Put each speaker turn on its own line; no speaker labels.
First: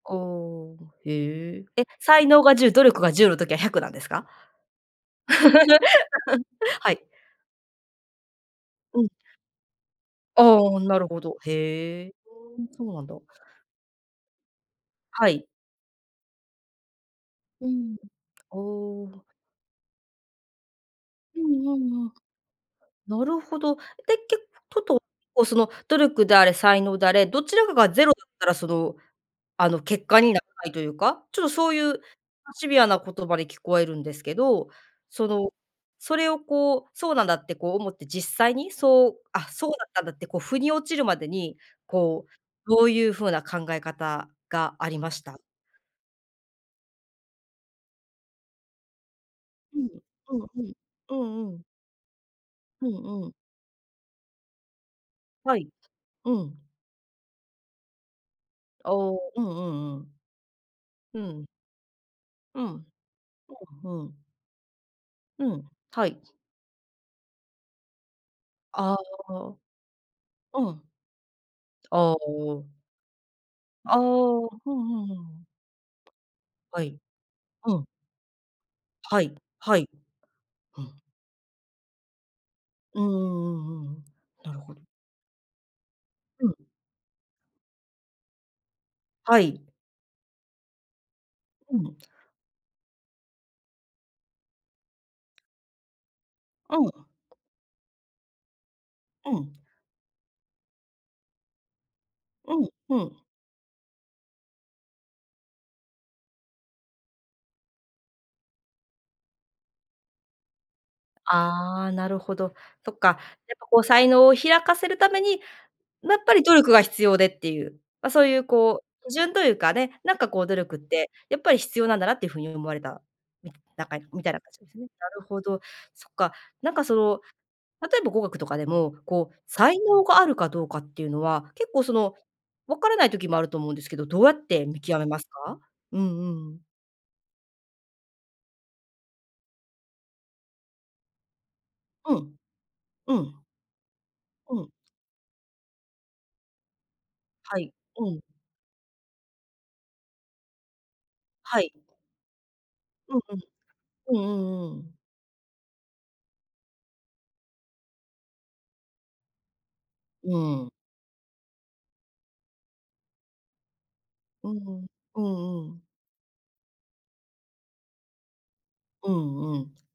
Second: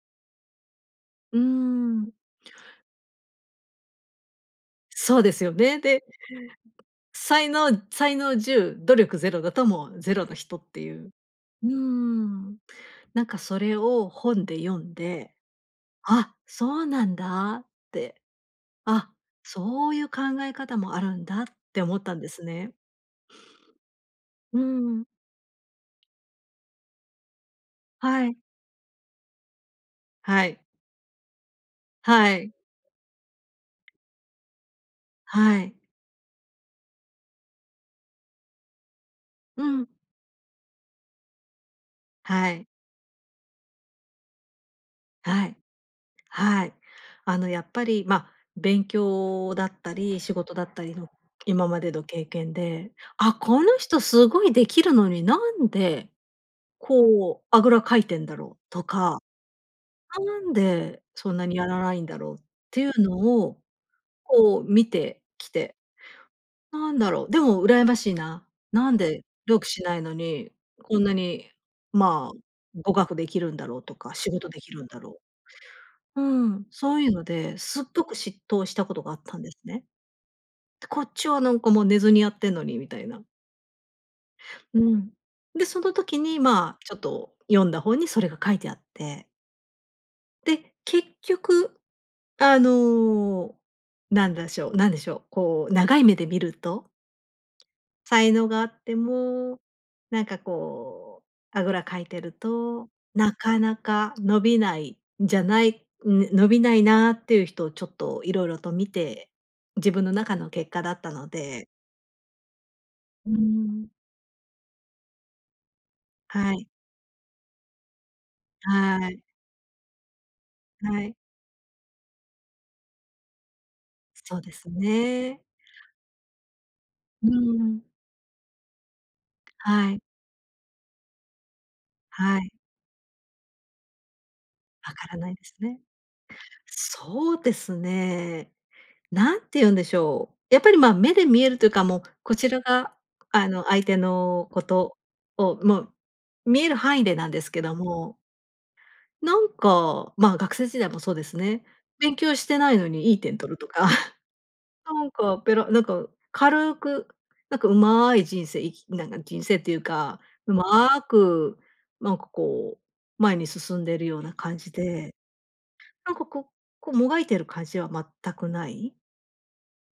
ああ、
う
へえ。え、
ん。
才能が10、努力が10の時は100なんですか？
そうですよね。で、
はい。
才能才能10、努
うん。
力０だともう０の
あ
人って
あ、
い
なる
う。
ほど。
うー
へえ。
ん。
ふーん、そうなんだ。
なんかそれを本で読ん
は
で、
い。
あ、そうなんだっ
うん。
て。
お
あ、
お。
そういう考え方もあるん
う
だっ
んう
て思っ
んうん。
たんですね。
なるほど。で、け
う
とっと、
ん。
こうその努力であれ才能であれ、どちらかが０だ
は
っ
い。
たら、その、あの結果にな
は
ら
い。
ないというか、ちょっとそういう
はい。
シビアな言葉に聞こえるんですけど、その、
はい。
それをこう、そうなんだってこう思って実際にそう、あ、
う
そうだっ
ん。
たんだってこう腑に落ちるまでに、こう
はい。
どういう風な考え方がありました？
はい。はい。あのやっぱり、ま、勉強だっ
うん、
たり仕
うん
事だ
う
っ
ん、
たりの
うんうん。
今までの経験
う
で、
んうん。
「あ、この人すごいできるのにな
はい、
んで
うん。
こうあぐらかいてんだろう？」と
お
か。
お、うんうん
何で
う
そん
ん。う
な
ん。
にやらないんだろうっ
う
てい
ん、
うの
ふ
を
んふん。
こう見て
う
き
ん、
て。
はい。
何だろう、でも羨ましいな。な
あ
ん
あ、
で努
お。
力しないのに、
うん。
こんなに
ああ、
まあ
お。
語学できるんだろう
あ
と
あ、
か、仕事で
ふ
きる
ん
ん
ふ
だ
んふ
ろ
ん。
う。うん、
は
そ
い。
ういうので、
う
すっ
ん。
ごく嫉妬したことがあ
は
っ
い
たんです
は
ね。
い。うん。
こっちはなんかもう寝ずにやってんのにみた
うん
い
うん
な。
うんうんうん、なるほ
う
ど。
ん。で、その時に
うん。
まあ、ちょっと読んだ本にそれが書いてあって。
はい。
で、結局
うん。
あのなんだしょうなんでしょう、こう長い目で見る
う
と。
ん。
才能があって
う
も、
ん。
なんかこうあぐらかいてる
うん、
と、
うん。
なかなか伸びないんじゃない。ん、ね、伸びないなっていう人をちょっと色々と見て、自分の中の結果だったので。
ああ、なるほど。そっか、やっ
う
ぱこう
ん。
才能を開かせるために、やっぱり
は
努
い。
力が必要でっていう、ま、そういうこ
は
う、基
い。
準というかね、なんかこう努力っ
は
て
い。
やっぱり必要なんだなっていうふうに思われた、みなんか、みたい
そ
な
う
感
で
じで
す
すね。なるほ
ね。
ど。そっか、なんかその、
うん。
例えば語学とかでも、こう、才
はい。
能があるかどうかっていうのは、結構その、
はい。
わからない時もあると思うんですけど、どうやって見
分
極め
から
ます
ないです
か？
ね。
うんうん。
そうですね。何て言うんでしょう、やっぱりまあ目で見えるというかもう、
うん。
こちらが
うん。
あの相手の
う
こ
ん。
とをもう見える範囲でなんです
は
け
い、
ど
う
も
ん。
なんかまあ、学生時代もそうです
は
ね。
い。
勉強してないのにい
う
い
んう
点
ん。
取るとか、
う んうんうん。
なんかペラなんか軽くなんかうまい人生生きなんか人生っていうか、
う
う
ん。
まくなんかこう前に進んでるような
う
感
ん
じ
うん、
で。
うんうん。
なんかこうこう、もがいてる感じは全くない。
うんうん。